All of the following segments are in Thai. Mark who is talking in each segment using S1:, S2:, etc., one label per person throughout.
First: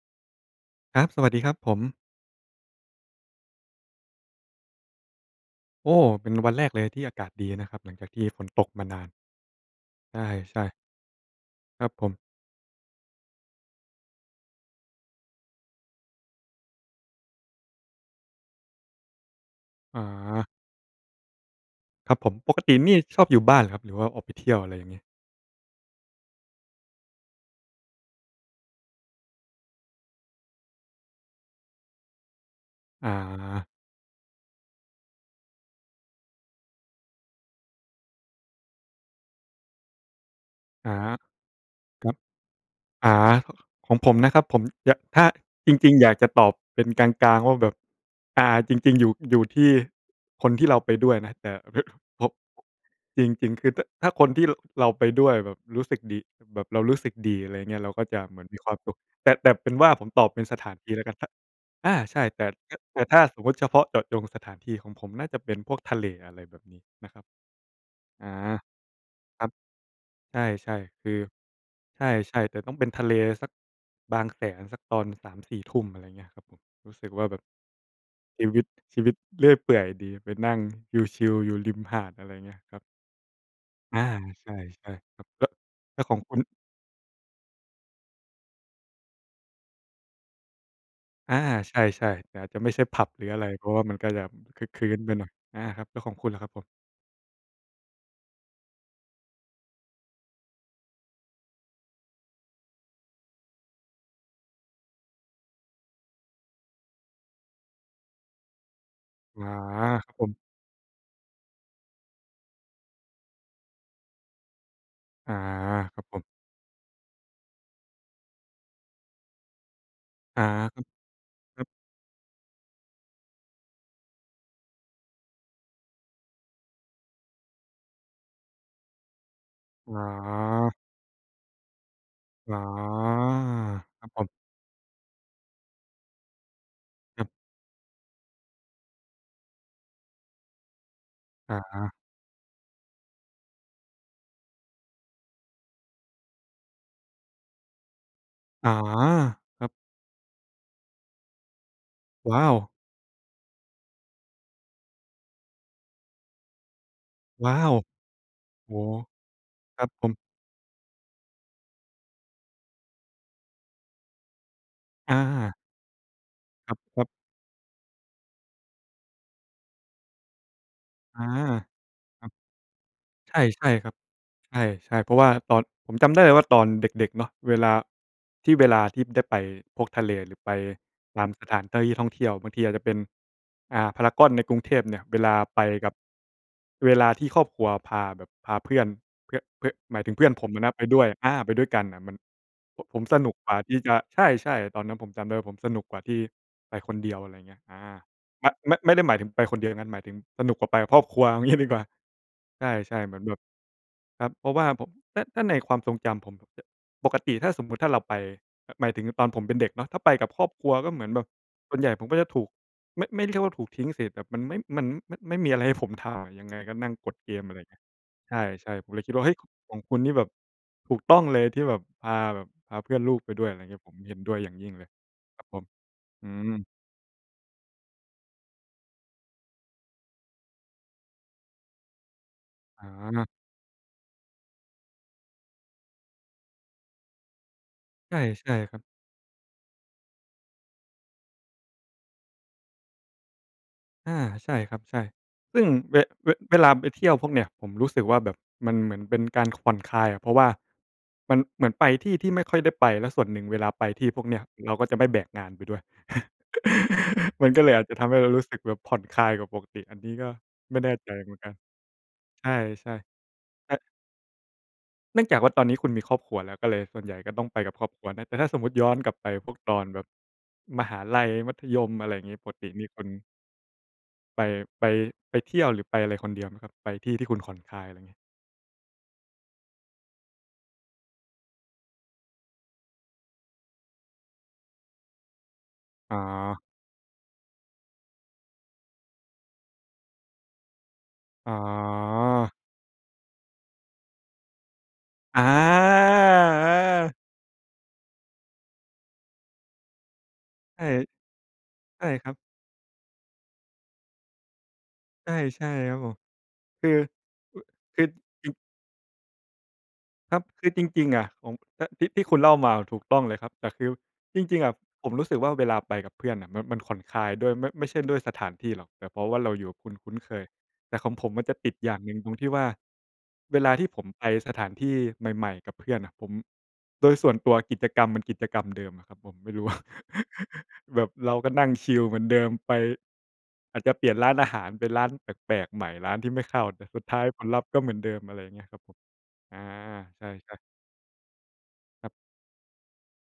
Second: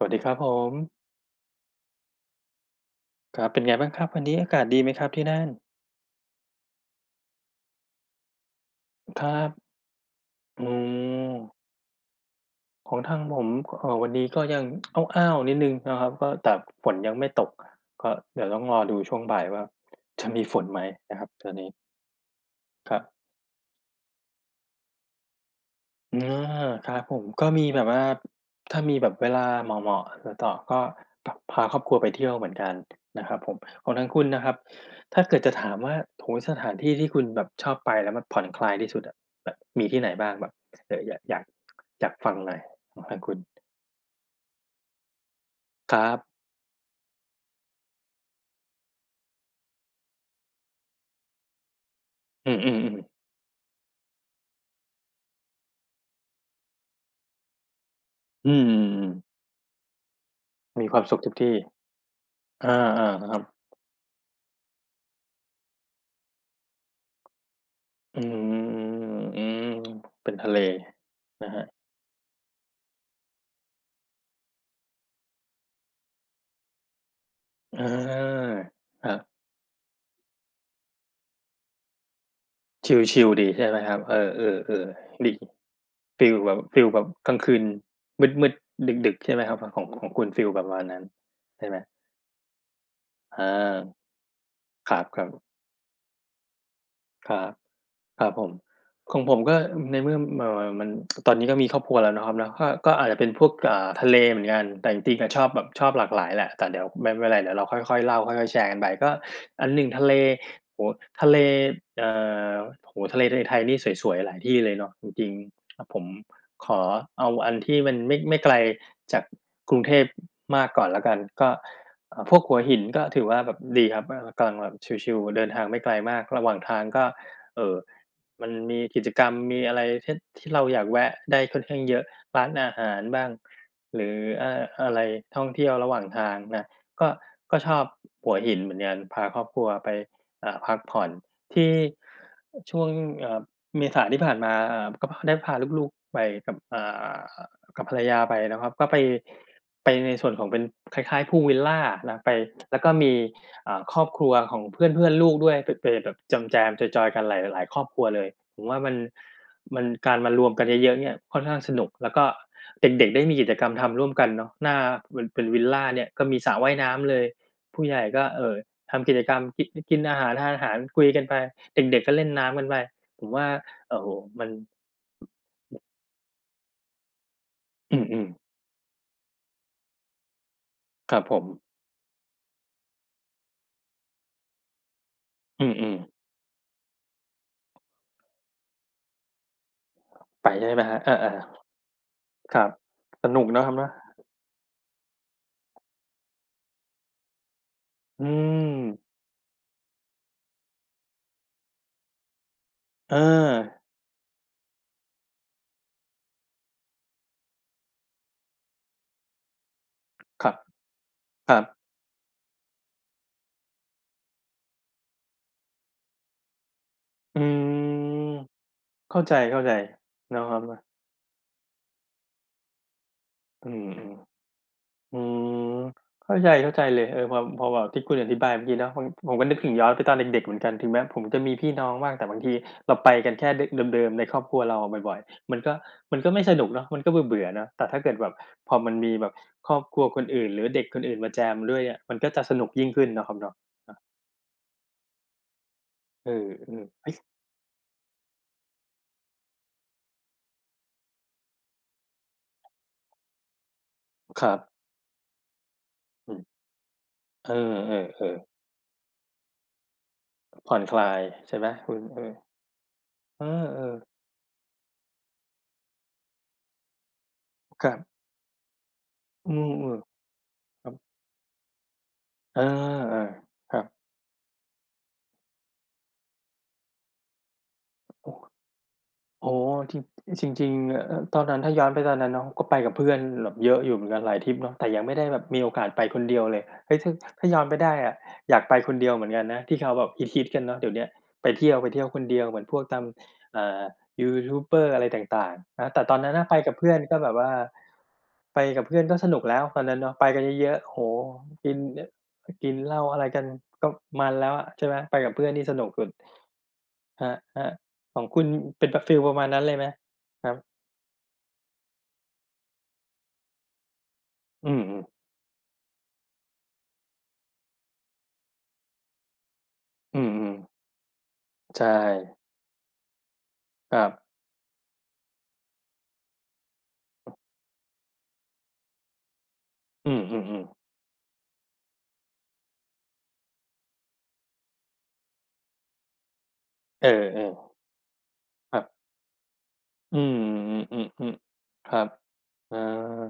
S1: สวัสดีครับผม
S2: ครับ สวัสดีครับผม
S1: ครับ เป็นไงบ้างครับ วันนี้อากาศดีไหมครับที่นั่น?
S2: โอ้! เป็นวันแรกเลยทีอากาศดีนะครับ หลังจากที่ฝนตกมานาน
S1: ครับ
S2: ใช
S1: อ๋
S2: ่ ๆ
S1: อ
S2: ครับผม
S1: ของทางผมก็ เอ่อ วันนี้ก็ยัง อ้าว ๆ นิดหนึ่งเนาะครับ ก็ แต่ฝนยังไม่ตก ก็เดี๋ยวต้องรอดูช่วงบ่ายว่าจะมี
S2: อา
S1: ฝนไหมนะครับ ตอนนี้
S2: ครับผม ปกติเน
S1: ค
S2: ี่
S1: ร
S2: ย
S1: ับ
S2: ชอบอยู่บ้านเหรอครับ? หรือว่าออกไปเที่ยว อะไรอย่างเงี้ย?
S1: เออ ครับผม ก็มีแบบว่า ถ้ามีแบบเวลาเหมาะ ๆ แล้วต่อ ก็ พ พาครอบครัวไปเที่ยวเหมือนกัน
S2: อ
S1: นะครับผม
S2: า
S1: ของทางคุณน่ะครับ ถ้าเกิดจะถามว่า โอ้โฮ! สถานที่ที่คุณแบบชอบไป แล้วมันผ่อนคลายที่สุดอะ แบบมีที่ไหนบ้าง? แบบเ
S2: อ
S1: ผล
S2: า
S1: อ อยาก อยาก อ
S2: ค
S1: ย
S2: ร
S1: า
S2: ั
S1: ก
S2: บ
S1: ฟังหน่อยของ
S2: อ
S1: ทา
S2: า
S1: งคุณ
S2: ของผมนะครับ ผม ยะ ถ้า จริ
S1: ค
S2: ง
S1: รั
S2: ๆ อยาก
S1: บ
S2: จะตอบเป็นกลาง ๆ ว่าแบบ อ่า จริง ๆ อยู่ อยู่ที่ คนที่เราไปด้วยนะ แต่พอ เพะ พบ
S1: อือ ๆ ๆ
S2: จริง ๆ คือถ้า ถ้าคนที่ ร เราไปด้วยแบบรู้สึกดี แบบเรารู้สึกดี อะไรเงี้ย เราก็จะเหมือ
S1: อ
S2: น
S1: ื
S2: มีความสุข
S1: ม
S2: แต่ แต่เป็นว่าผมตอบเป็นสถาน
S1: มี
S2: ที่
S1: คว
S2: แ
S1: า
S2: ล้
S1: ม
S2: วก
S1: ส
S2: ั
S1: ุ
S2: น
S1: ข
S2: ถ
S1: ท
S2: ้า
S1: ุกที่
S2: อา ใช่ แต่
S1: เอ
S2: แ
S1: อ
S2: ถะ แต่ถ้า
S1: ๆ ค
S2: ส
S1: รั
S2: ม
S1: บ
S2: มุติเฉพาะเจาะจงสถานที่ของผมน่าจะเป็นพวกทะเล อะไรแบบนี้นะครับ
S1: อื
S2: อา
S1: ม อือ ๆ อื
S2: ครับ
S1: ม เป็น
S2: ใ
S1: ทะเล
S2: ช่ ๆ คือ
S1: นะครับ
S2: ใช่ ๆ แต่ต้องเป็นทะเลสัก บางแสนสักตอน 3-4 ทุ่ม อะไรเงี้ยครับผม รู้สึกว่าแบบ
S1: อา
S2: ชีวิต ชี
S1: ค
S2: ว
S1: รั
S2: ิต
S1: บ
S2: เรื่อยเปื่อยดีไปนั่งชิล ๆ อยู่ริมหาด อะไรเงี้ยครับ
S1: ชิล ๆ ดีใช่ไหมคร
S2: อ
S1: ับ?
S2: า
S1: เออ
S2: ใช่
S1: ๆ
S2: ๆ ครั
S1: ๆ ด
S2: บ
S1: ี ฮ
S2: ล
S1: ิ
S2: แล้วขอ
S1: ฟ
S2: ง
S1: ี
S2: ค
S1: ล
S2: ุณ
S1: แบบ ฟีลแบบกลางคืนมืด ๆ ดึก ๆ ใช่ไหมครับ? ทางของ ของคุณฟีลประมาณนั้น
S2: อา
S1: ใช่ไ
S2: ใ
S1: ห
S2: ช
S1: ม?
S2: ่ ๆ แต่อาจจะไม่ใช่ผับหรือ
S1: อ
S2: อะ
S1: า
S2: ไร เพราะว่ามันก็แบบครึกครื
S1: ค
S2: ้
S1: ร
S2: นไปหน
S1: ั
S2: ่อย
S1: บ ๆ
S2: อา ครับ แล้วของคุณล่ะครับผม?
S1: ครับ ครับผม ของผมก็ในเมื่อ เอ่อ มัน มัน คือตอนนี้ก็ครอบครัวแล้วเนาะครับเนาะ ก็ ก็อาจจะเป็นพวก อ่า ทะเลเหมือนกัน แต่จริง ๆ น่ะ ชอบแบบชอบหลากหลายแหละ แต่เดี๋ยวไม่ ไม่เป็นไร เดี๋ยวเราค่อย ๆ เล่า ค่อย ๆ แชร์กันไป ก็
S2: อา
S1: อัน 1 ทะ
S2: คร
S1: เ
S2: ั
S1: ล
S2: บผม
S1: โอ้โฮ! ทะเล เอ่อ โอ้โฮ! ทะเล ทะเลไทยนี่สวย ๆ หลายที่เลยเนอะ จริ
S2: อ
S1: ง
S2: า
S1: ๆ อะ
S2: ค
S1: ผ
S2: รับ
S1: ม
S2: ผม
S1: ขอเอาอันที่มันไม่ ไม่ไกลจากกรุงเทพ
S2: อา
S1: มาก
S2: คร
S1: ก
S2: ั
S1: ่
S2: บ
S1: อนแล้วกัน ก็
S2: ครับ
S1: เอ่อ พวกหัวหินก็ถือว่าแบบดีครับมาก แล้วกำลังแบบชิล ๆ เดินทางไม่ไกลมาก ระหว่างทางก็ เอ่อ มันมีกิจกรรม มีอะไร
S2: อ
S1: เช่น ที่เรา
S2: า
S1: อยากแวะได้ค่อนข้างเยอะ ร้าน
S2: อา
S1: อาหารบ้าง ห
S2: ค
S1: ร
S2: รั
S1: ื
S2: บ
S1: อ
S2: ผม
S1: อ่า อะไรท่องเที่ยวระหว่างทางน่ะ ก็
S2: ครับ
S1: ก็ชอบหัวหินเหมือนกัน พาครอบครัวไป เอ่อ พักผ่อน
S2: อ
S1: ที่
S2: า
S1: ช่วง เอ่อ เมษาที่ผ่านมา เอ่อ ก็พอ ได้พาลูก ๆ ไปกับ อ่า อะ กับภรรยาไปเนาะค
S2: อ
S1: ร
S2: า
S1: ับ ก็ไป
S2: ครับ
S1: ไปในส่วนของเป็น คล้าย ๆ พูลวิลลา แล้วไป
S2: ว้าว!
S1: แล้วก็มี อ่า ครอบครัวของเพื่อน ๆ ลูกด้วย ไป ไปแบบแจม ๆ จอย ๆ กันหลาย
S2: ว้
S1: หล
S2: า
S1: าย
S2: ว!
S1: ครอบครัวเลย ผม
S2: โอ
S1: ว
S2: ้
S1: ่าม
S2: โ
S1: ั
S2: ฮ!
S1: น
S2: ค
S1: มั
S2: รั
S1: น
S2: บผ
S1: กา
S2: ม
S1: รมารวมกันเยอะ ๆ เนี่ยค่อนข้างสนุก แล้วก็เด็ก ๆ ได้มีกิจกรรมทำร่วมกันเนาะ หน้า
S2: อ
S1: มันเป็น
S2: า
S1: วิลลาเนี่ย ก็มีสระว
S2: ค
S1: ่า
S2: รั
S1: ย
S2: บ
S1: น้
S2: ครับ
S1: ำเลย ผู้ใหญ่ก็ เอ่อ ทำกิจกรรม กินิ กินอาหาร ทานอาหาร คุยก
S2: อ
S1: ั
S2: า
S1: นไป เด็ก ๆ ก็เล
S2: ค
S1: ่
S2: รั
S1: น
S2: บ
S1: น้ำกันไป ผม
S2: ใช
S1: ว่า
S2: ่ ๆ คร
S1: โ
S2: ับ
S1: อ้โฮ! มัน
S2: ใช่ ๆ เพราะว่าตอน ผมจำได้เลยว่าตอนเด็ก ๆ เนาะ เวลา
S1: อืม ๆ
S2: ที่เวลาที่ได้ไปพวกทะเลหรือไป
S1: ครั
S2: ต
S1: บ
S2: าม
S1: ผ
S2: ส
S1: ม
S2: ถานที่ ท่องเที่ยว บางทีอาจจะเป็น อ่า พารากอนในกรุงเทพเนี่ย เวลาไป
S1: อื
S2: กับ
S1: ม ๆ
S2: เวลาที่ครอบครัวพาแบบพาเพื่อน เพือ เพือ หมายถึงเพื่อนผ
S1: ไป
S2: มอะ
S1: ใช่
S2: น
S1: ได
S2: ะ
S1: ้ไ
S2: ไ
S1: ห
S2: ป
S1: มคร
S2: ด
S1: ั
S2: ้
S1: บ?
S2: ว
S1: เ
S2: ย
S1: อ
S2: อา
S1: อ
S2: ไปด้วยกันน่ะมัน
S1: ๆ ครับ
S2: โผะ ผมส
S1: ส
S2: นุก
S1: นุก
S2: กว่
S1: เ
S2: า
S1: นาะคร
S2: ท
S1: ับ
S2: ี่
S1: เนาะ
S2: จะ ใช่ ๆ ตอนนั้นผมจำได้ว่าสนุกกว่าที่ไปคนเดียว อะไรเงี้ย อา
S1: อื
S2: มะ ไม่ ไม
S1: ม
S2: ่ได้หมายถึงไปคนเดียวอย่างงั้น หมายถึงสนุกกว่าไปแบบครอบครัว เอางี้ ดีกว่า ใช่ ๆ เ
S1: เ
S2: หมือนแบบ
S1: ออ
S2: ครับ เพราะว่าผม ถ้า ถ้าในความทรงจำผม ผมจะ ปกติถ้าสมมุติ ถ้าเราไป หมายถึงแบบตอนผมเป็นเด็กเนาะ ถ้าไปกับคร
S1: ค
S2: อ
S1: รั
S2: บ
S1: บ
S2: ครัวก็เหมือนแบบ
S1: ครั
S2: ส
S1: บ
S2: ่วนใหญ่ผมก็จะถูก ไม่ ไม่ได้เรียกว่าถูกทิ้งเสร็จ แบบมันไม่ มัน มะ ไม่มีอะไรให้ผม ถ่า ยังไงก็นั่งกดเก
S1: อื
S2: ม อะไรเงี้ย ใช
S1: ม
S2: ่ ๆ ผมเลยค
S1: เ
S2: ิด
S1: ข้
S2: ว
S1: า
S2: ่า เฮ
S1: ใจ
S2: ้ย! ข ของคุณนี่แบบ
S1: ๆ เนาะครับเนาะ
S2: ถูกต้องเลย ที่แบบพาแบบพาเพื่อนลูกไปด้วย อะไร
S1: อื
S2: เงี้ย
S1: ม
S2: ผม
S1: อื
S2: เ
S1: ม
S2: ห็นด้วยอย่างยิ่งเลย
S1: อื
S2: ครับผม
S1: ม
S2: อื
S1: เข้าใ
S2: ม
S1: จ ๆ เลย เออ พำ พอแบบที่คุณอธิบายเมื่อกี้เนาะ มัน ผมก็นึกถึงย้อนไปตอนเด็ก ๆ เหมือนกัน ถึงแม้ผมจะมีพี่น้องบ้าง แต่บางทีเราไป
S2: อา
S1: กันแค่ ดึ เดิม ๆ ในครอบครัวเราอะบ่อย ๆ มันก็ มันก็ไม่สนุกเนาะ มันก็เบื่อ ๆ เนาะ แต่ถ้าเก
S2: ใ
S1: ิ
S2: ช
S1: ด
S2: ่
S1: แบบ
S2: ใช่
S1: พ
S2: ค
S1: อ
S2: รับ
S1: มันมีแบบครอบครัวคนอื่นหรือเด็กคนอื่นมาแจมด้วยอะ มันก็จะสนุกยิ่งขึ้นเนาะครับเนาะ อะ
S2: อา ใช่ครับ ใช่ ซึ่งเว
S1: เอ
S2: เว
S1: อ
S2: เวลาไปเท
S1: ๆ เอ
S2: ี่
S1: ๊
S2: ย
S1: ย
S2: ว
S1: ส
S2: พวกเนี้ย ผมรู้สึกว่าแบบมันเหมือนเป็นการ ผ่อนคลายอะ เพราะว่า มันเหมือนไปที่ที่ไม่ค่อยได้ไป แล้วส่วนหนึ่งเวลาไปที่พวกเนี้
S1: ค
S2: ย
S1: รับ
S2: เราก็จะไม่แบกงานไปด้วย
S1: อืม
S2: ม
S1: เ
S2: ั
S1: อ
S2: นก็เลยอาจจะทำให้เรา
S1: อ
S2: รู
S1: ๆ ๆ
S2: ้สึกแบบผ่อนคลายกว่าปกติ อันนี้ก็
S1: ผ
S2: ไ
S1: ่
S2: ม
S1: อ
S2: ่
S1: น
S2: แน
S1: ค
S2: ่
S1: ลา
S2: ใจ
S1: ย
S2: เหมือนกั
S1: ใช
S2: น
S1: ่ไหมคุณ? อือ
S2: ใช่ ๆ เออ
S1: เอ
S2: ะ
S1: อ ๆ
S2: เนื่องจากว่าตอนนี้คุณมีครอบครัวแล้ว ก็เลยส่วนใหญ่ก็ต้องไปกับค
S1: ค
S2: รอ
S1: ร
S2: บ
S1: ั
S2: ค
S1: บ
S2: รัวนะ แต่ถ้าสมมุติย้อนกลับไป
S1: อ
S2: พ
S1: ื
S2: วก
S1: ม
S2: ตอนแบบ ม
S1: ๆ ครั
S2: ห
S1: บ
S2: าลัย มัธยม อะไรงี้ ป
S1: เ
S2: ก
S1: ออ
S2: ตินี่คุณ
S1: ๆ ครับ
S2: ไป ไป ไปเที่ยวหรือไปอะไรคนเดียวไหมครับ? ไปที่ที่คุณผ่อน คลาย อะไรงี้
S1: โอ้ โอ้โฮ! ทริป จริง ๆ เอ่อ เอิบ ตอนนั้น ถ้าย้อนไปตอนนั้นเนาะ ก็ไปกับเพื่อนแบบเยอะอยู่เหมือนกันหลายทริปเนาะ แต่ยังไม่ได้แบบมีโอกาสไป
S2: อ
S1: คนเดียวเล
S2: า
S1: ย เฮ้ย! ถะ ถ้า ถ้าย้อนไปได้อะ อยากไปคนเดียวเหมือนกันนะ ที่เขาแบบฮิต ๆ กันเนาะเดี๋ยวเนี้ย ไป
S2: อ
S1: เที่ยว ไปเที่ยวคนเดียว
S2: า
S1: เหมือนพวกตาม อ่า ยูทูบเบอร์อะไรต
S2: อ
S1: ่าง ๆ เนาะ แต่ตอนนั้นน่ะไปกับเพื่อน
S2: า
S1: ก็แบบว่า ไปกับเพื่อนก็สนุกแล้วตอนนั้นเนาะ ไปกันเยอะ
S2: ใช่
S1: ๆ โอ้โฮ! กิน น
S2: ใช่ครับ
S1: กินเหล้าอะไรกัน ก็มันแล้วอะ ใช่ไหม ไป
S2: ใ
S1: ก
S2: ช
S1: ับเพื่อนนี่
S2: ่
S1: สนุ
S2: ๆ
S1: ก
S2: ครับ
S1: สุ
S2: ผ
S1: ด
S2: ม คือ
S1: ครับ
S2: อ คือ
S1: ๆ ของคุ
S2: อย
S1: ณ
S2: ู่
S1: เป็น ปะ ฟีลประมาณนั้นเลยไหม?
S2: ครับ
S1: ครั
S2: ค
S1: บ
S2: ือจริง ๆ อะ ของ ตะ ที่ ที่คุณเล่ามามันถูกต้องเลยครับ แต่คือจริง ๆ
S1: อ
S2: อ
S1: ื
S2: ะ
S1: ม ๆ
S2: ผมรู้สึกเวลาไปกับเพื่อนน่ะ มัน มันผ่อน คลายด้วย มะ ไม่ใช่ด้วยสถานที่หรอก แต่เพราะว่าเราอยู่คนคุ้
S1: อ
S2: น
S1: ื
S2: เคย
S1: ม ๆ
S2: แต่ของผมอะจะติด
S1: ใช
S2: อย่างหนึ่ง ตร
S1: ่
S2: งที่ว่าเวลาที่
S1: ค
S2: ผ
S1: รั
S2: ม
S1: บ
S2: ไปสถานที่ใหม่ ๆ กับเพื่อนน่ะ ผม โดยส่วนตัวกิจกรรมมันกิจกรรมเดิมอะครับผม ไม่รู้ ว่า
S1: อือ ๆ ๆ
S2: แบบเราก็นั่งชิลเหมือนเดิมไป อาจจะเปลี่ยนร้านอาหารเป็นร้านแปลก ๆ ใหม่ ร้านที่ไม่เข้า แต่สุ
S1: เ
S2: ด
S1: อ
S2: ท้ายผล
S1: อ
S2: ลัพธ์ก็เหมือนเดิม อะไรเงี้ย
S1: ๆ ค
S2: คร
S1: ร
S2: ั
S1: ั
S2: บ
S1: บ
S2: ผม อา
S1: อื
S2: ใช
S1: ม
S2: ่ ๆ
S1: อือ ๆ ๆ อึ ครับ
S2: ครับ
S1: เออ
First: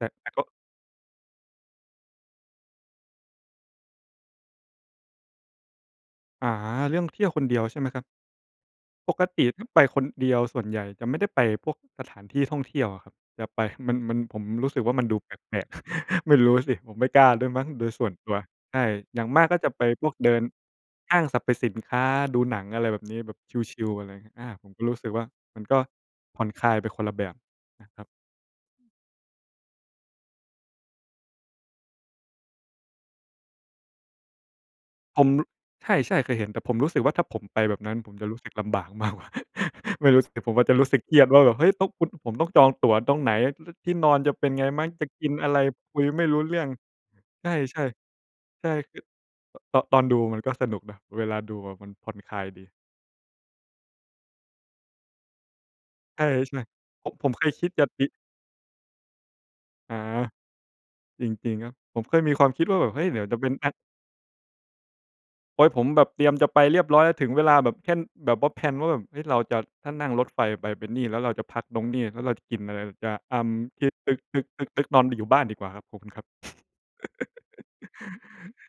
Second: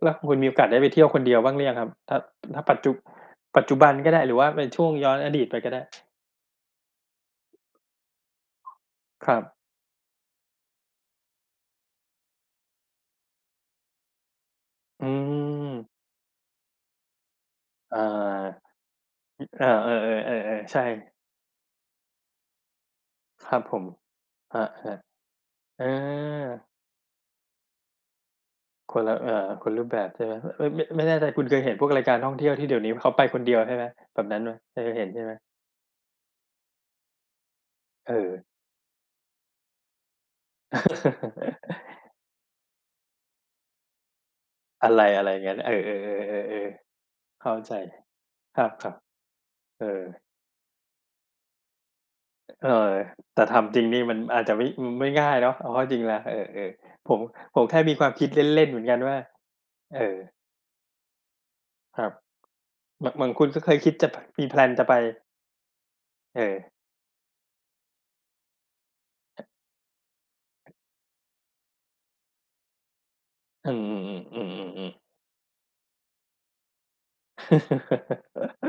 S2: แต
S1: แล
S2: ่
S1: ้ว
S2: แต่
S1: คุณ
S2: ก็
S1: มีโอกาสได้ไปเที่ยวคนเดียวบ้างหรือยังครับ? ถ้า ถ้าปัจจุ ปัจจุบันก็ได้หรือว่าเป็นช่วงย้อนอดีตไปก็ได้?
S2: อา เรื่องเที่ยวคนเดียวใช่ไหมครับ? ปก
S1: ครั
S2: ต
S1: บ
S2: ิ ถ้าไปคนเดียวส่วนใหญ่จะไม่ได้ไปพวกสถานที่ท่องเที่ยวอะครับ จะไป มันเหมือนผมรู้สึกว่า
S1: อ
S2: มั
S1: ื
S2: นดูแปลก ๆ
S1: ม
S2: ไม่รู้สิ ผมไม่กล้าด้วยมั้งโดย
S1: อา
S2: ส่วนตัว ใช่ อย่างม
S1: อึ
S2: ากก็
S1: อา
S2: จะไป
S1: เออ
S2: พวกเดิน
S1: ๆ ๆ ๆ ใช่
S2: ห้างสรรพสินค้าดูหนัง อะไรแบบนี้ แบบ
S1: ครับผ
S2: ช
S1: ม
S2: ิล ๆ อะไรเงี้ย อา
S1: คร
S2: ผมก็ร
S1: ั
S2: ู
S1: บ
S2: ้สึกว่ามันก
S1: ๆ เ
S2: ็
S1: อ
S2: ผ่อ
S1: อ
S2: นคลายไปคนละแบบนะครับ
S1: คนละ เอ่อ คนรูปแบบใชไหม? เฮ้ย เอ๊ย! ไม่ ไม่แน่ใจคุณเคยพวกรายการท่องเที่ยวที่เดี๋ยวนี้เขาไปคนเดียวใช่ไหม? แบบนั้นไหม? เคยเห็นใช
S2: ผ
S1: ่ไ
S2: ม
S1: หม?
S2: ล ใช่ ๆ เคยเห็น แต่ผมรู้สึกว่า ถ้าผมไปแบบนั้นผ
S1: เ
S2: มจะรู้
S1: ออ
S2: สึกลำบาก มากกว่า ไม่รู้สิ ผมอาจจะรู้สึกเครียดว่าแบบ เฮ้ย! ต้องอุด ผมต้องจองตั๋วตรงไหน รึด ที่นอนจะเป็นไงไหม
S1: อะไร
S2: จะกินอ
S1: ๆ ง
S2: ะ
S1: ั้
S2: ไร
S1: น เออ
S2: คุยไม่รู้เรื่อง
S1: ๆ ๆ ๆ ๆ ๆ เ
S2: ใ
S1: ข
S2: ช
S1: ้
S2: ่
S1: าใจ คร
S2: ๆ ใช่
S1: ั
S2: ค
S1: บ
S2: ือ เต
S1: ๆ เ
S2: า
S1: อ
S2: ะ ตอนดู
S1: อ
S2: มันก็สนุกนะ เวลาดูอะมันผ่อนคลายด
S1: เ
S2: ี
S1: ออ แต่ทำจริงนี่มันอาจจะไม่ อืม ไม่ง่ายเนาะ เอาเข้าจริงแล้ว
S2: ใช่
S1: เออ
S2: ๆ โผ
S1: ๆ ผ
S2: ะ
S1: ม
S2: ผมเคย
S1: ผ
S2: ค
S1: ม
S2: ิด
S1: แค่
S2: จะ
S1: มี
S2: ป
S1: ค
S2: ิ
S1: วามคิดเล่น ๆ เหมือนกันว่า
S2: อ
S1: เ
S2: า
S1: ออ
S2: จริง ๆ ครับ ผ
S1: คร
S2: ม
S1: ั
S2: เ
S1: บ
S2: คยมีความคิดว่าแบบ เฮ้
S1: แบ
S2: ย!
S1: บ
S2: เด
S1: เ
S2: ี๋
S1: หม
S2: ย
S1: ื
S2: ว
S1: อน
S2: จะ
S1: คุ
S2: เป็
S1: ณ
S2: น
S1: ก็
S2: แอ
S1: เค
S2: ด
S1: ยคิดจะไพ มี แพลน จะไป
S2: โอ๊ย! ผมแบบเตรียม
S1: เ
S2: จะไป
S1: ออ
S2: เรียบร้อย ถึงเวลาแบบแค่ แบบว่า แพลน ว่าแบบ เฮ้ย เราจะ ถ้านั่งรถไฟไปเป็นนี่ แล้วเราจะพักตรง นี่ แล้วเราจะกินอะไร เราจะ เอ่อ
S1: อืม
S2: คิด ตึ
S1: ๆ ๆ อืม
S2: ๊ก
S1: ๆ
S2: ๆ ๆ
S1: ๆ
S2: ๆ นอน บิ อยู่บ้านดีกว่าครับ ขอบคุณครับ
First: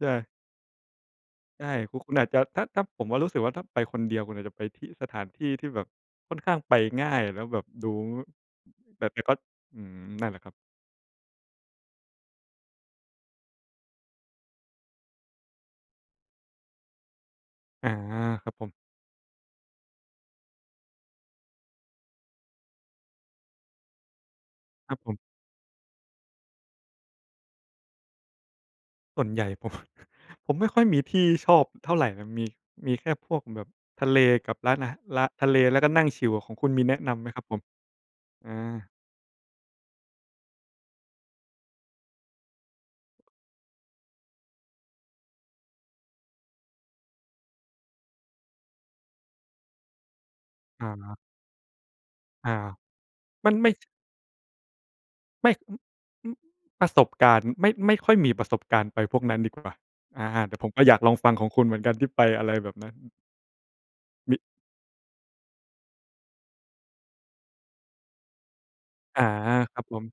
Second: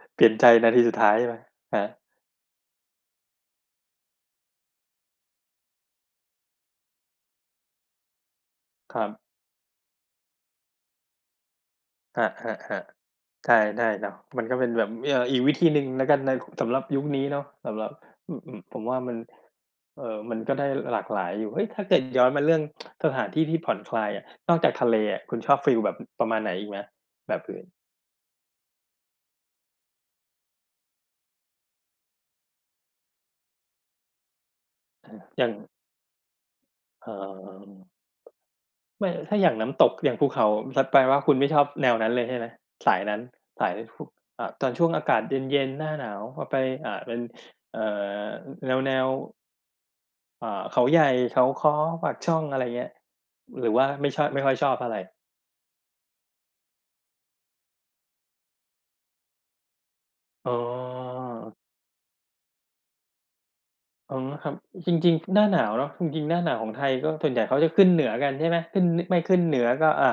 S2: ใช
S1: เปล
S2: ่
S1: ี่ยนใจนาทีสุดท้ายใช่ไหม?
S2: ใช่
S1: หา
S2: คือคุณอาจจะ ถ้า ถ้าผมอะรู้สึกว่า ถ้าไปคนเดียวก็อาจจะไปที่ สถานที่ที่แบบค่อนข้างไปง่าย แล้วแบบดู ง
S1: คร
S2: แบ
S1: ั
S2: บ แ
S1: บ
S2: ต่ก็ อืม นั่นแหละครับ
S1: ครับ ๆ ๆ ได้ ได้เนาะ มันก็เป็นแบบมี เอ่อ อีกวิธีหนึ่งแล้วกันใน สำหรับยุคนี้เนาะ สำหร
S2: อ
S1: ั
S2: า
S1: บ อื
S2: ครับ
S1: อ
S2: ผม
S1: ๆ ผมว่ามัน เอ่อ มันก็ได้หลากหลายอยู่ เฮ้ย! ถ้า เกิดย้อนมาเรื่อง สถานที่ที่ผ่อนคลายอะ นอกจากทะ
S2: ค
S1: เ
S2: ร
S1: ล
S2: ับผ
S1: อ
S2: ม
S1: ะ คุณชอบฟีลแบบ อ ประมาณไหนอีกไหม แบบอื่น?
S2: ส่วนใหญ่ ผม ผมไม่ค่อยมีที่ชอบเท่าไรนะ มี มีแค่พวกแบบทะเลกับร้านอา
S1: เออ
S2: ร้าน
S1: อย
S2: ท
S1: ่า
S2: ะ
S1: ง
S2: เล แล้วก็นั่งชิลอะ ของคุณมีแนะ
S1: เอ
S2: น
S1: อ
S2: ำไหมครับผ
S1: ๆ
S2: ม?
S1: ๆ อืม
S2: อา
S1: ไม่ ล ถ้าอย่างน้ำตก อย่างภูเขา ผมซัดไปว่า คุณไม่ชอบแนวนั้นเลยใช่ไหม? สายนั้น สายในภู เอ่อ ตอนช่วงอากาศเย็น ๆ หน้าหนาว ว่าไป อ่า เป็น เอ่อ แนว ๆ อ่า เขา
S2: อ
S1: ใหญ่
S2: า
S1: เขาค้อ ปากช่อง
S2: อ้า
S1: อะไร
S2: ว!
S1: เงี้ย
S2: มัน
S1: หร
S2: ไ
S1: ื
S2: ม
S1: อ
S2: ่
S1: ว่
S2: ช
S1: าไม่ชอบ ไม่ค่อยชอบเพราะอะไร?
S2: ไม่ อึ อึ๊ ประสบการณ์ ไม่ ไม่ค่อยมีประสบการณ์ไปพวกนั้น ดีกว่า อา
S1: อ๋
S2: แต่ผมก็อยากลองฟังขอ
S1: อ
S2: งคุณเหมือนกันที่ไปอะไรแบบนั้น
S1: อ๋อ
S2: มี
S1: ครับ จริง ๆ หน้าหนาวเนาะ จริง ๆ หน้าหนาวของไทยก็ส่วนใหญ่เขาจะขึ้นเหนือกัน ใช่ไหม ขึ้น น ไม่
S2: อา
S1: ขึ้นเหนือ
S2: ครั
S1: ก
S2: บ
S1: ็
S2: ผ
S1: อ่
S2: ม
S1: า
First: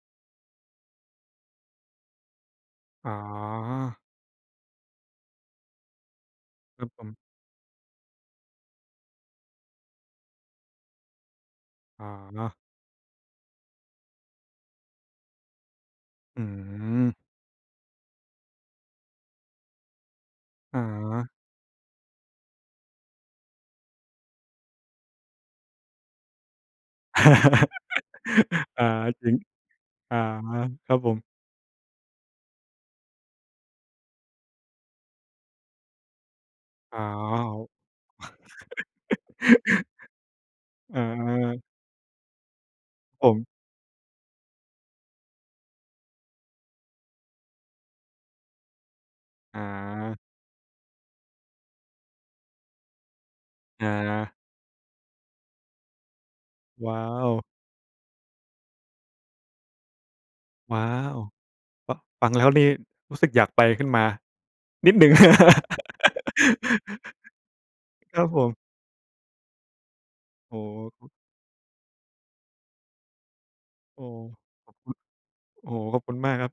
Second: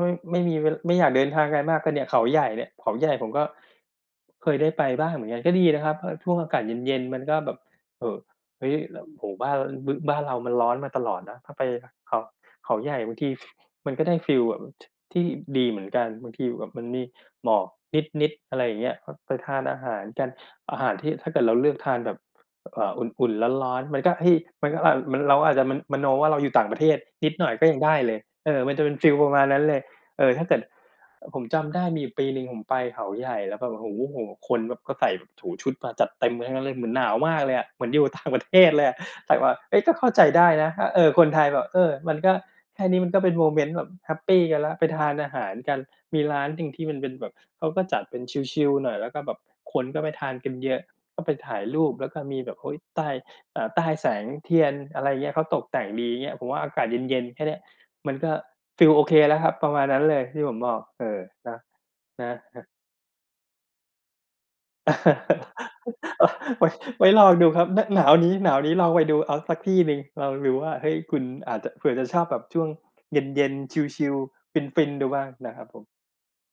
S1: ไม่ ไม่มีเว ไม่อยากเดินทางไกลมาก ก็เนี่ยเขาใหญ่เนี่ย เขาให
S2: อ
S1: ญ
S2: ๋
S1: ่
S2: อ
S1: ผมก็ เคยได้ไปบ้างเหมือนกัน ก็ดีนะครับ พอช่วงอากาศเ
S2: ครับ
S1: ย็
S2: ผ
S1: น ๆ
S2: ม
S1: มันก็แบบ เอ่อ เฮ้ย! แล้ว โอ้โฮ! บ้าน ร บึ บ้านเรามันร้อนมาตลอดเนาะ ถ้าไป
S2: อ
S1: เขา
S2: ๋อ
S1: เขาใหญ่บางที ฟ มันก็ได้ฟีลแบบเหมือน ท ที่ดีเหมือนกัน บาง
S2: อ
S1: ท
S2: ื
S1: ีแบบมันมี
S2: ม
S1: หมอกนิด ๆ อะไรอย่างเงี้ย พ ไปทานอาหารกัน อา
S2: อ
S1: หารที่ ถ้
S2: า
S1: าเกิดเราเลือกทานแบบ เอ่อ อุ่น ๆ ร้อน ๆ มันก็ให้ มันก็ อ่า มัน เราก็อาจจะ มะ มโนว่าเราอยู่ต่างประเทศนิดหน่อยก็ยังได้เลย เออ มัน
S2: อ
S1: จะ
S2: า
S1: เป็นฟีล
S2: จ
S1: ป
S2: ร
S1: ร
S2: ิ
S1: ะ
S2: ง
S1: มาณนั้นเลย
S2: อา
S1: เอ่อ ถ้าเกิด
S2: ครับผ
S1: เ
S2: ม
S1: อ่อ ผมจำได้มีอยู่ปีหนึ่งผมไปเขาใหญ่ แล้วก็แบบ โอ้โฮ โอ้โฮ! คนแบบก็ใส่แบบ โอ้โฮ! ชุดมาจัดเต็มกันทั้งนั้นเลย เหมือน
S2: อ้
S1: ห
S2: า
S1: นาวมากเล
S2: ว
S1: ยอะ เหมือนอยู่ ต่างประเทศ เลยอะ ใส่มา เอ๊ย! แต่เข้าใจได้นะ ถ้า
S2: อ
S1: เอ่อ คนไทยแ
S2: า
S1: บบ เอ่อ มันก็ แค่นี้มันก็
S2: ผ
S1: เป็นโม
S2: ม
S1: เมนต์แบบแฮปปีกันแล้ว ไปทานอาหารกัน มีร้านหนึ่งที่มันเป็นแบบ เขาก็จัดเป็นชิล ๆ หน่อย แล้วก็แบบ
S2: อ
S1: คนก็ไป
S2: า
S1: ทานกันเยอะ ก็ไปถ่ายรูป แล้วก็มีแบบ โอ้โฮ! ใต้ เอ่อ ใต
S2: อ
S1: ้แสง
S2: า
S1: เทียน อะไรเงี้ย เขาตกแต่งดีเงี้ย ผมว่าอากาศ
S2: ว้า
S1: เย็น
S2: ว!
S1: ๆ แค่เนี้ยมันก็ฟีลโอเคแล้วครับ ประมาณนั้นเลยที่ผมบ
S2: ว
S1: อก
S2: ้า
S1: เอ
S2: ว!
S1: อ เนาะ
S2: ฟะ ฟ
S1: น
S2: ั
S1: ะ
S2: งแล้ว
S1: เฮ
S2: น
S1: อ
S2: ี
S1: ะ
S2: ่รู้สึกอยากไปขึ้นมา นิดหนึ่ง
S1: โอ๊ย! ไว้ ไว้ลองดูครับ นะ หนาว
S2: ครั
S1: น
S2: บ
S1: ี้
S2: ผ
S1: หน
S2: ม
S1: าวนี้ลองไปดูเอาสักที่หนึ่ง ลองด
S2: โ
S1: ู
S2: อ้
S1: ว่า เฮ้ย!
S2: โฮ! คุ
S1: คุณอาจจะ เผื่อจะชอบแบบช่วงเย็น ๆ ช
S2: โอ้!
S1: ิล ๆ ฟ
S2: ขอบ
S1: ิ
S2: ค
S1: น
S2: ุณ
S1: ๆ ดูบ้างนะครั
S2: โ
S1: บ
S2: อ้!
S1: ผม
S2: ขอบคุณมากครับ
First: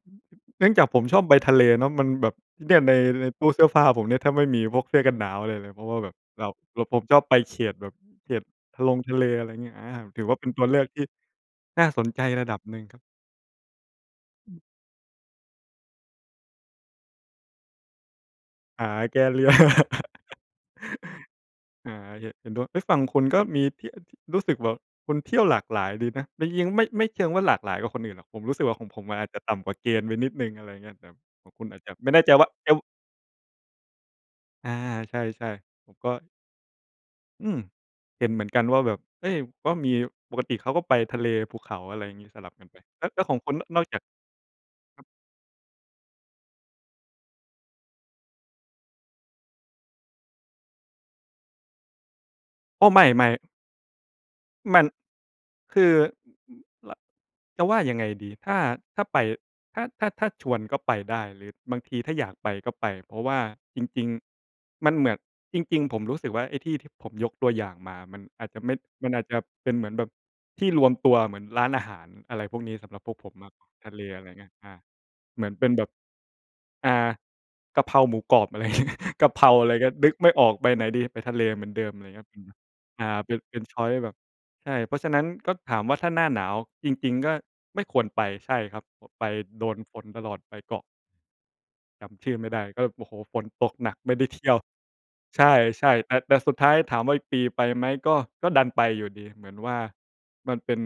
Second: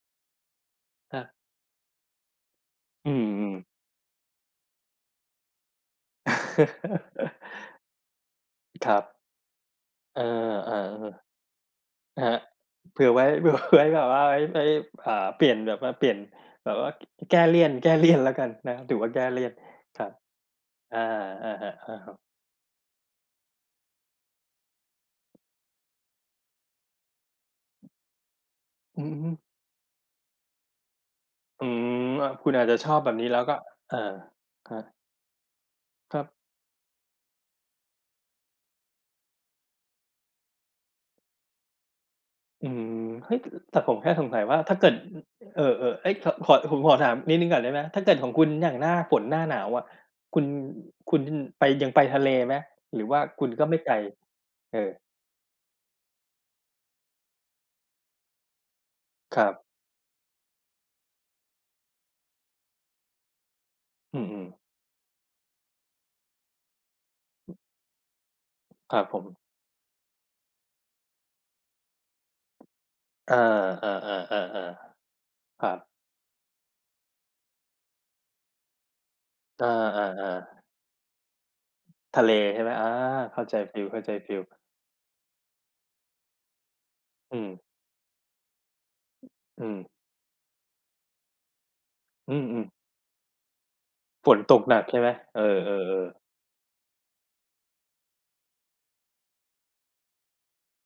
S2: เนื่องจากผม
S1: ค
S2: ช
S1: ร
S2: อ
S1: ั
S2: บ
S1: บ
S2: ไปทะเลเนาะมันแบบ เนี่ยใน
S1: อื
S2: ในตู้
S1: ม
S2: เส
S1: ๆ ๆ
S2: ื้อผ้าผมเนี่ย ถ้าไม่มีพวกเสื้อกันหนาวอะไรเลย เพราะว่าแบบเรา แล้วผมชอบไปเฉียดแบบเฉียด
S1: อ
S2: ทะ
S1: ค
S2: ล
S1: รั
S2: ง
S1: บ
S2: ทะเล อะไรเงี้ย อา
S1: เอ
S2: ถ
S1: อ
S2: ือว่าเป็นตัว
S1: เออ
S2: เลือกที่ น่าสน
S1: ๆ
S2: ใ
S1: ค
S2: จ
S1: รับ
S2: ระดับหนึ่งค
S1: เผ
S2: รับ
S1: ื่อไว้ เผื่อไว้ แบบว่า เฮ้ย! ไว้ อ่า เปลี่ยนแบบว่า เปลี่ยนแบบว่า ก ก แก้เลี่ยน แก้ เลี่ยน แล้วกันนะครั
S2: ห
S1: บ
S2: า
S1: ถือ
S2: ไร
S1: ว่า
S2: แ
S1: แ
S2: ก
S1: ก
S2: ้
S1: ้เ
S2: เ
S1: ล
S2: ล
S1: ี
S2: ี
S1: ่
S2: ่ยน
S1: ยน ครับ อา อะฮะ
S2: อ
S1: อ
S2: า
S1: ะครับ
S2: เหะ เห็นด้วย เอ๊ย! ฟังคุณก็มีที่ อะ ที่ รู้สึกแบบคุณเที่ยวหลากหลายดีนะ แล้วเยี้ยง ไม่ ไม่เชิงว่าหลากหลายกว่าคนอื่นหรอก ผมรู้สึกว่าของผ
S1: อื
S2: มม
S1: อ
S2: ัน
S1: ฮ
S2: อาจ
S1: ึ
S2: จะต่ำกว่าเกณฑ์ไปนิดหนึ่ง อะไรเงี้ย แบบของค
S1: อื
S2: ุณอาจ
S1: ม
S2: จะ ไม่แน่
S1: อ
S2: ใ
S1: ะ
S2: จว
S1: ค
S2: ่
S1: ุ
S2: า
S1: ณอา
S2: เ
S1: จ
S2: อ
S1: จะ
S2: ว
S1: ชอบแบบนี้ แล้วก็ เอ่อ
S2: อ
S1: ค
S2: า
S1: รับ
S2: ใช่ ๆ ผมก็
S1: ครับ
S2: อือ เห็นเหมือนกันว่าแบบ เฮ้ย! ว่ามี ปกติเขาก็ไปทะเล ภูเขา อะไรงี้ สลับกั
S1: อื
S2: นไป
S1: ม
S2: แล้ว แล้ว
S1: เฮ
S2: ข
S1: ้
S2: อ
S1: ย!
S2: งคุณ นะ
S1: แต่
S2: นอก
S1: ผ
S2: จา
S1: ม
S2: ก
S1: แค่สงสัยว่า ถ้าเกิด
S2: ครับ
S1: อ เออ ๆ เอ๊ย! เถาะ พอด ผมขอถามนิดหนึ่งก่อนได้ไหม? ถ้าเกิดของคุณอย่างหน้าฝน หน้าหนาวอะ คุณ คุณไป ยังไปทะเลไหม?
S2: โอ้! ไ
S1: หรือว่า
S2: ม่ ๆ
S1: คุณก็ไม่ไกล? เ
S2: ม
S1: อ
S2: ัน
S1: อ
S2: คือ ล จะว่ายังไงดี ถ้า ถ้าไป
S1: ครับ
S2: ถ้า ถ้า ถ้าชวนก็ไปได้ หรือบางทีถ้าอยากไปก็ไป เพราะว่าจริง
S1: อืม ๆ
S2: ๆ มันเหมือน จริง ๆ ผมรู้สึกว่าไอ้ที่ที่ผมยกตัวอย่างมามันอาจจะไม่
S1: ครับ
S2: มัน
S1: ผ
S2: อาจ
S1: ม
S2: จะเป็นเหมือนแบบที่รวมตัวเหมือนร้านอาหาร อะไรพวกนี้ สำหรับพวกผ
S1: เออ
S2: มมากกว่าทะเล อะไรเงี้ย อา
S1: ๆ
S2: เหมื
S1: ๆ
S2: อน
S1: ๆ ๆ ค
S2: เป
S1: ร
S2: ็
S1: ั
S2: นแบ
S1: บ
S2: บ อ่า กะเพราหมูกรอบ อะไร งี้ กะเพรา
S1: เอ
S2: อะไรเงี้ย นึกไ
S1: อ
S2: ม่ออ
S1: ๆ ๆ
S2: กไปไหนดี ไปทะเลเหมือน อะไรเง
S1: ท
S2: ี
S1: ะ
S2: ้ย
S1: เล
S2: ผม
S1: ใช่ไหม? อา
S2: อา เป็
S1: เข
S2: น
S1: ้า
S2: เ
S1: ใ
S2: ป
S1: จ
S2: ็น
S1: ฟ
S2: ชอยซ์ แบบ
S1: ีล ๆ
S2: ใช่ เพราะฉะนั้น ก็ถามว่าถ้าหน้าหนาว จริง ๆ ก็
S1: อืม
S2: ไม่ควรไป ใช่ครับ โผะ ไป
S1: อ
S2: โ
S1: ื
S2: ดน
S1: ม
S2: ฝนตลอด ไปเกาะ จำช
S1: อ
S2: ื
S1: ื
S2: ่อไม่ได
S1: อ
S2: ้
S1: ๆ
S2: ก็ โอ้โฮ! ฝนตกหนักไม่ได้
S1: ฝ
S2: เ
S1: น
S2: ที่
S1: ต
S2: ยว
S1: กหนักใช่ไหม? เอ
S2: ใ
S1: อ
S2: ช่ ๆ แต
S1: ๆ ๆ
S2: ่ แต่สุดท้ายถามว่า "อีกปีไปไหม?" ก็ ก็ดันไปอยู่ดี เหมือนว่ามันเป็น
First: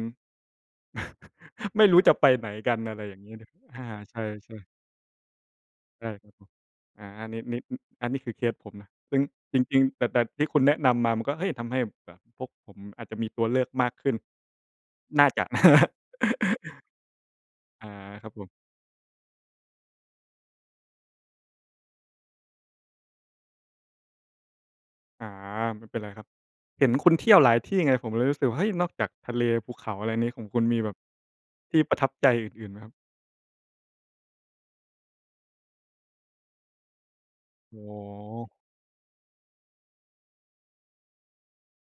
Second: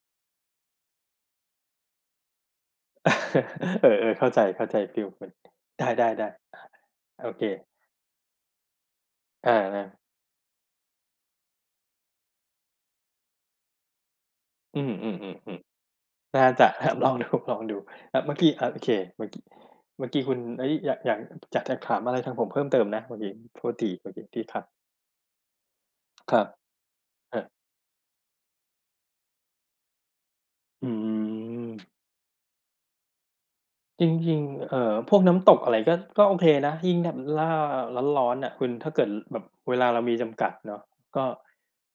S2: ไม่รู้จะไปไหนกัน อะไรอย่างงี้ ดึ อ
S1: เอ
S2: า
S1: อ
S2: ใช
S1: ๆ เข้าใจ
S2: ่
S1: เข้
S2: ๆ
S1: าใจฟีลเหมือน ไ
S2: ใช่
S1: ด
S2: ค
S1: ้
S2: รับผม
S1: ๆ
S2: อ
S1: ๆ
S2: า
S1: โอ
S2: นิ
S1: เ
S2: ด ๆ
S1: ค
S2: อึ อันนี้คือเคสผมนะ ซึ่ง
S1: เอ
S2: จร
S1: อ
S2: ิง ๆ
S1: ๆ
S2: แต่ แต่ที่คุณแนะนำมา มันก็ เฮ้ย! ทำให้แบบกะพวกผมอาจจะมีตัวเลือกมากขึ้น
S1: อือ
S2: น่าจะ นะ
S1: ๆ ๆ ๆ น่าจะ ครับ ลองดู ลองดู
S2: อา
S1: แบบ
S2: คร
S1: เ
S2: ั
S1: ม
S2: บ
S1: ื่อ
S2: ผ
S1: กี้
S2: ม
S1: อ่า โอเค เมื่อกี้ เมื่อกี้คุณ เอ๊ย! อยาก อยาก อยากจะถามอะไรทางผมเพิ่มเติมนะเมื่อกี้? โทษทีเมื่อกี้ที่ขัด
S2: อา ไม่เป็นไรครับ
S1: ครับ
S2: เห็นคุณเที่
S1: เอ
S2: ยว
S1: อ
S2: หลายที่ไง ผมเลยรู้สึกว่า เฮ้ย! นอกจากทะเล ภูเขา อะไรนี้ ของคุณมี
S1: อื
S2: แบบ ที่
S1: ม
S2: ประทับใจอื่น ๆ ไหมครับ?
S1: จริง ๆ เอ่อ พวกน้ำตกอะไรก็ ก็โอเคนะ ยิ่งแถบล่า
S2: อ๋
S1: ร้อน ๆ น
S2: อ
S1: ่ะคุณ ถ้าเกิดแบบเวลาเรามีจำกัดเนาะ ก็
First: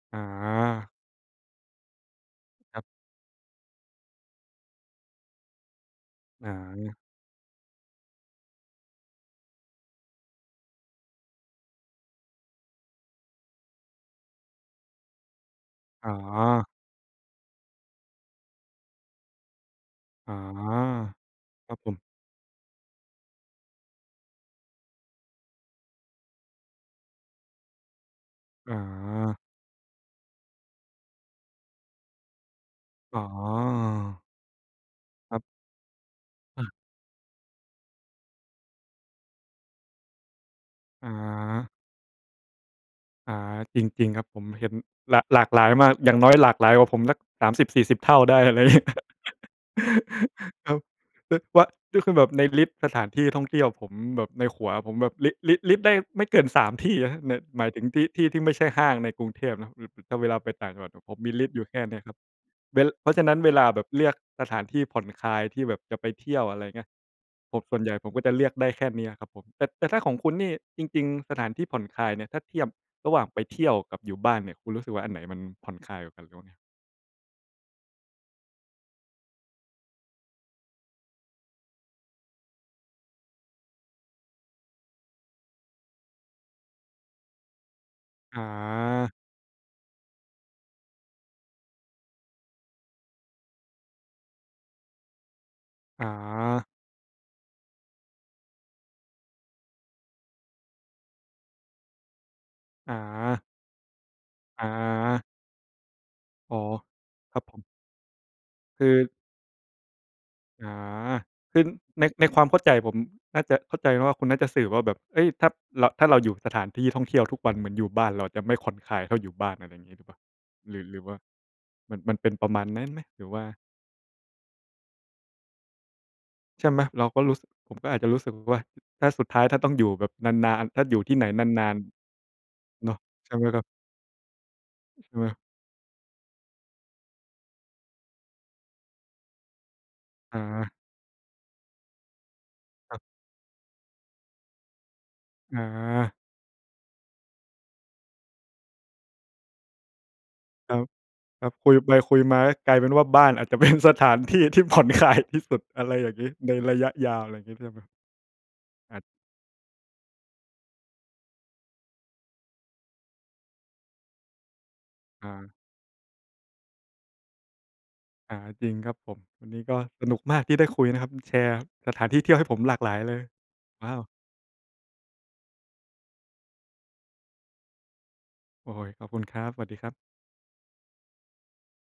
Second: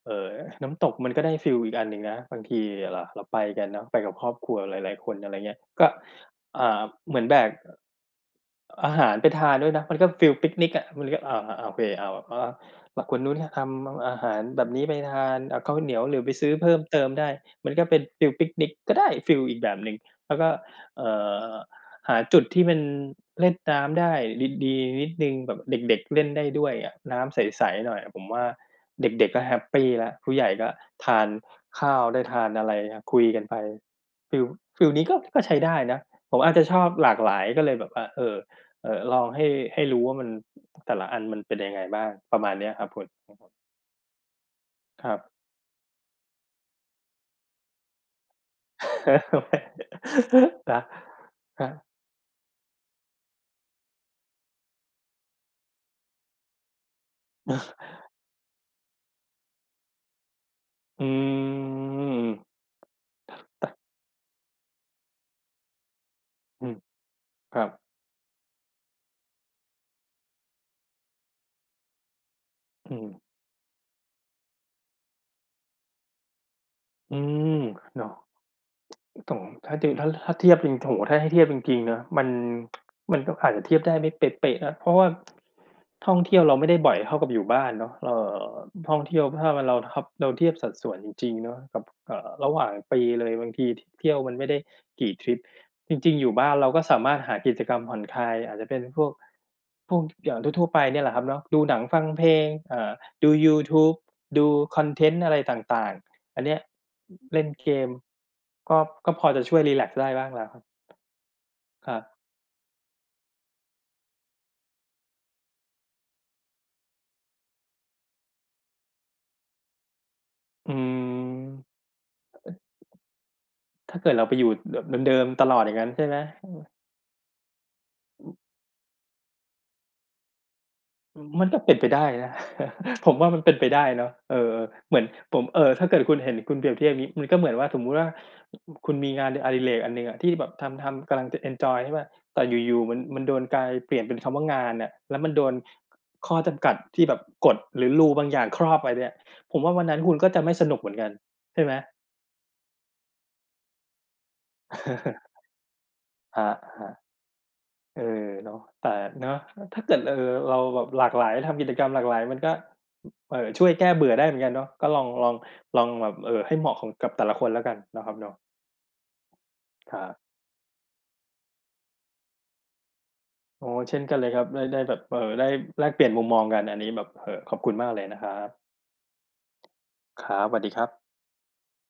S1: เอ่
S2: อ
S1: อ น้ำต
S2: า
S1: กมันก็ได้ฟีลอีกอันหนึ่งนะ บางที
S2: ครับ
S1: ระ เราไปกันเนาะ ไปกับครอบครัวหลาย ๆ คน อะไรเงี้ย ก็
S2: อ
S1: อ่า
S2: า
S1: เหมือนแบก อ อาหารไปทานด้วยนะ มันก็ฟีลปิกนิกอะ มันก็ อ่า อ่า โอเค อ้าว แบบ อะ อ่า แบบคนนู้นให้ทำแบบอาหารแบบนี้ไปทาน อ่า ข้าวเหนียว
S2: อ๋
S1: เดี๋ยวไปซื้อ
S2: อ
S1: เพิ่มเติมได้ มันก็เป็นฟีลปิกนิก ก็ได้ฟีลอีกแบบหนึ่ง
S2: อ
S1: แ
S2: ๋
S1: ล
S2: อ
S1: ้วก็ เอ่อ
S2: ครับผม
S1: หาจุดที่มันเล่นน้ำได้ดี ๆ นิดหนึ่ง แบบเด็ก ๆ เล่นได้ด้วยอะ น้ำใส ๆ หน่อยอะ ผมว่า
S2: อ
S1: เด็ก
S2: า
S1: ๆ ก็แฮปปีแล้ว ผู้ใหญ่ก็ทานข้าวได้ทานอะไรครับ ค
S2: อ๋
S1: ุย
S2: อ
S1: กันไป ฟีล ฟีลนี้ก็
S2: ค
S1: ก็
S2: รับ
S1: ใช้ได้นะ ผมอาจจ
S2: อ
S1: ะ
S2: า
S1: ชอบหลากหลายก็เลยแบบ อะ เอ่อ เอ่อ ลองให้ ให้รู้ว่ามัน แต่ละ
S2: อ
S1: อันมันเป็น
S2: า
S1: ยังไงบ้าง ประมาณเนี้ยครับคุณข
S2: อ
S1: อ
S2: า
S1: งผม
S2: จริง ๆ ครับ ผมเห็น
S1: คร
S2: ห
S1: ั
S2: ล
S1: บ
S2: า หลากหลายมาก อย่างน้อยหลากหลายกว่าผมสัก 30-40 เท่าได้ อะไร งี้ ค
S1: น
S2: รับ
S1: ะ
S2: อึ
S1: ค
S2: ว
S1: ร
S2: ะ
S1: ับ
S2: ก็คือแบบในลิสต์สถานที่ท่องเที่ยวผมแบบ ในหัวผมแบบ ลิสต์ ลิสต์ ลิสต์ได้ไม่เกิน 3 ที่นะครับ ใน หมายถึงที่ ที่ที่ไม่ใช่ห้างในกรุงเทพเนาะ ถ้าเวลาไปต่างจังหวะอ
S1: อื
S2: ะผมมีลิสต์อยู่แค่เนี้ยครับ
S1: ม
S2: เว้น ล เพราะฉะนั้น เวลาแบบเลือกสถานที่ผ่อนคลายที่แบบจะไปเที่ยว อะไ
S1: อ
S2: ร
S1: ือ
S2: เงี้ย ผ
S1: ครั
S2: ม
S1: บ
S2: ส่วนใหญ่ผมก็จะเลือกได้แค่เนี้ยครับผม แต่ แต่ถ้าของคุณนี่ จริง ๆ สถานที่ผ่อนคลายเนี่ย ถ้าเทียบ
S1: อื
S2: ร
S1: ม
S2: ะหว่างไปเที่ยวกับอยู่บ้านเนี่ย คุณรู้สึกว่าอันไหนมันผ่อนคลายกว่ากันหรือว่าไง?
S1: อืม เนาะ ต้อง ถ้าติ ถ้า ถ้าเทียบจริง โอ้โฮ! ถ้าให้เทียบจริง ๆ นะ มัน มันก็อาจจะเทียบได้ไม่เป๊ะ ๆ นะ เพราะว่า ท่องเที่ยวเราไม่ได้บ่อยเท่ากับอยู่บ้านเนาะ เอ่
S2: อ
S1: อ ท่องเท
S2: า
S1: ี่ยวถ้าเป็นเราทับ เราเทียบสัดส่วนจริง ๆ เนาะกับ เอ่อ ระหว่างปีเลย บางที ท เที่ยวมันไม่ได้กี่ทริป จริง ๆ อยู่บ้านเ
S2: อา
S1: ราก็สามารถหากิจกรรมผ่อนคลาย อาจจะเป็นพวก พวก ท อย่างทั่ว ๆ ไปเนี่ยแหละครับเนาะ ดูหนัง ฟังเพลง เอ่อ
S2: อ
S1: ดู
S2: า
S1: ยูทูบ ดู
S2: อ
S1: คอนเทนต
S2: า
S1: ์อะไรต่าง ๆ อันเนี
S2: อ๋
S1: ้
S2: อ
S1: ย
S2: ค
S1: เ
S2: ร
S1: ล
S2: ับ
S1: ่น
S2: ผม
S1: เกม ก็
S2: คือ
S1: ก็พอจะช่วยรีแลกซ์ได้บ้างแล้วครับ
S2: อา คือ
S1: ครั
S2: ใน
S1: บ
S2: ในความเข้าใจผม น่าจะเข้าใจว่าคุณน่าจะสื่อว่าแบบ เอ๊ย! ถ้าเรา ถ้าเราอยู่สถานที่ท่องเที่ยวทุกวันเหมือนอยู่บ้าน เราจะไม่ผ่อนคลายเท่าอยู่บ้าน อะไรงี้หรือเปล่า?
S1: อื
S2: หรือ หร
S1: ม
S2: ือว่า มัน มันเป็นประมาณนั้นไหม? หรือว่า
S1: ถ้าเกิดเราไปอยู่แบบเดิม ๆ ตลอดอย่างงั้นใช่ไหม? อื
S2: ใช
S1: ม
S2: ่ไหม? เราก็รู้สึก ผมก็อาจจะรู้สึกว่า ถ้าสุดท้าย ถ้าต้องอยู่แบบนาน ๆ ถ้าอยู่ที
S1: อ
S2: ่
S1: ื
S2: ไหน
S1: ม มันก็
S2: นา
S1: เป็
S2: น
S1: นไปได้นะ
S2: ๆ เนาะ
S1: ผมว่
S2: ใ
S1: า
S2: ช่
S1: มั
S2: ไห
S1: น
S2: ม
S1: เป็น
S2: ครั
S1: ไ
S2: บ?
S1: ปได้เนาะ เออ ๆ เหมือน
S2: อือ
S1: ผม เอ่อ ถ้าเกิดคุณเห็น คุณเปรียบเทียบงี้ มันก็เหมือนว่า สมมุติว่า คุณมีงานอดิเรกอันหนึ่งอะ ที่
S2: อ
S1: แบบท
S2: า
S1: ำ ๆ กำลังจะเอนจอย ใช่เปล่า แต่อยู่ ๆ ม
S2: ค
S1: ั
S2: ร
S1: น
S2: ับ
S1: มันโดนกลายเปลี่ยนเป็นคำว่างานน่ะ แล้วมันโดน ข
S2: อา
S1: ข้อจำกัด ที่แบบกฎหรือ Rule บางอย่างครอบไว้เนี่ย ผมว่าวันนั้นคุณก็จะไม่ส
S2: ค
S1: น
S2: ร
S1: ุ
S2: ั
S1: กเ
S2: บ
S1: หมือนกัน
S2: ครับ
S1: ใช่
S2: ค
S1: ไ
S2: ุ
S1: หม?
S2: ยไปคุยมา ก็กลายเป็นว่า บ้านอาจจะ เป็น สถานที่ที่ ผ่อนคลาย ที่สุด อะไรอย่างงี้
S1: ครั
S2: ในระยะ
S1: บ
S2: ยาว อะไรงี้ใช่ไหม?
S1: ๆ เออ เนาะ แต่
S2: อาจ
S1: เนาะ แล้วถ้าเกิด เอ่อ เราแบบหลากหลาย ทำกิจกรรมหลากหลายมันก็ อึ เอ่อ ช่วยแก้เบื่อได้เหมือนกันเนาะ ก็ลอง ล
S2: อ
S1: อง
S2: า
S1: ลองแบบ เอ่อ ให้เหมาะของ กับแต่ละคนแล้วกัน เนาะครับเนา
S2: อ
S1: ะ
S2: า จริงครับผม วันนี้ก็
S1: คร
S2: ส
S1: ั
S2: น
S1: บ
S2: ุกมากที่ได้คุยนะครับ แชร์สถานที่เที่ยวให้ผมหลากหลายเลย
S1: โอ้!
S2: ว้
S1: เช
S2: า
S1: ่น
S2: ว!
S1: กันเลยครับ ได้ ได้แบบ เอ่อ ได้แลกเปลี่ยนมุมมองกันอันนี้แบบ เอ่อ ขอบคุณมากเลยนะครับ
S2: โอ้โฮ! ขอบคุณครับ สวัสดีครับ
S1: ครับ สวัสดีครับ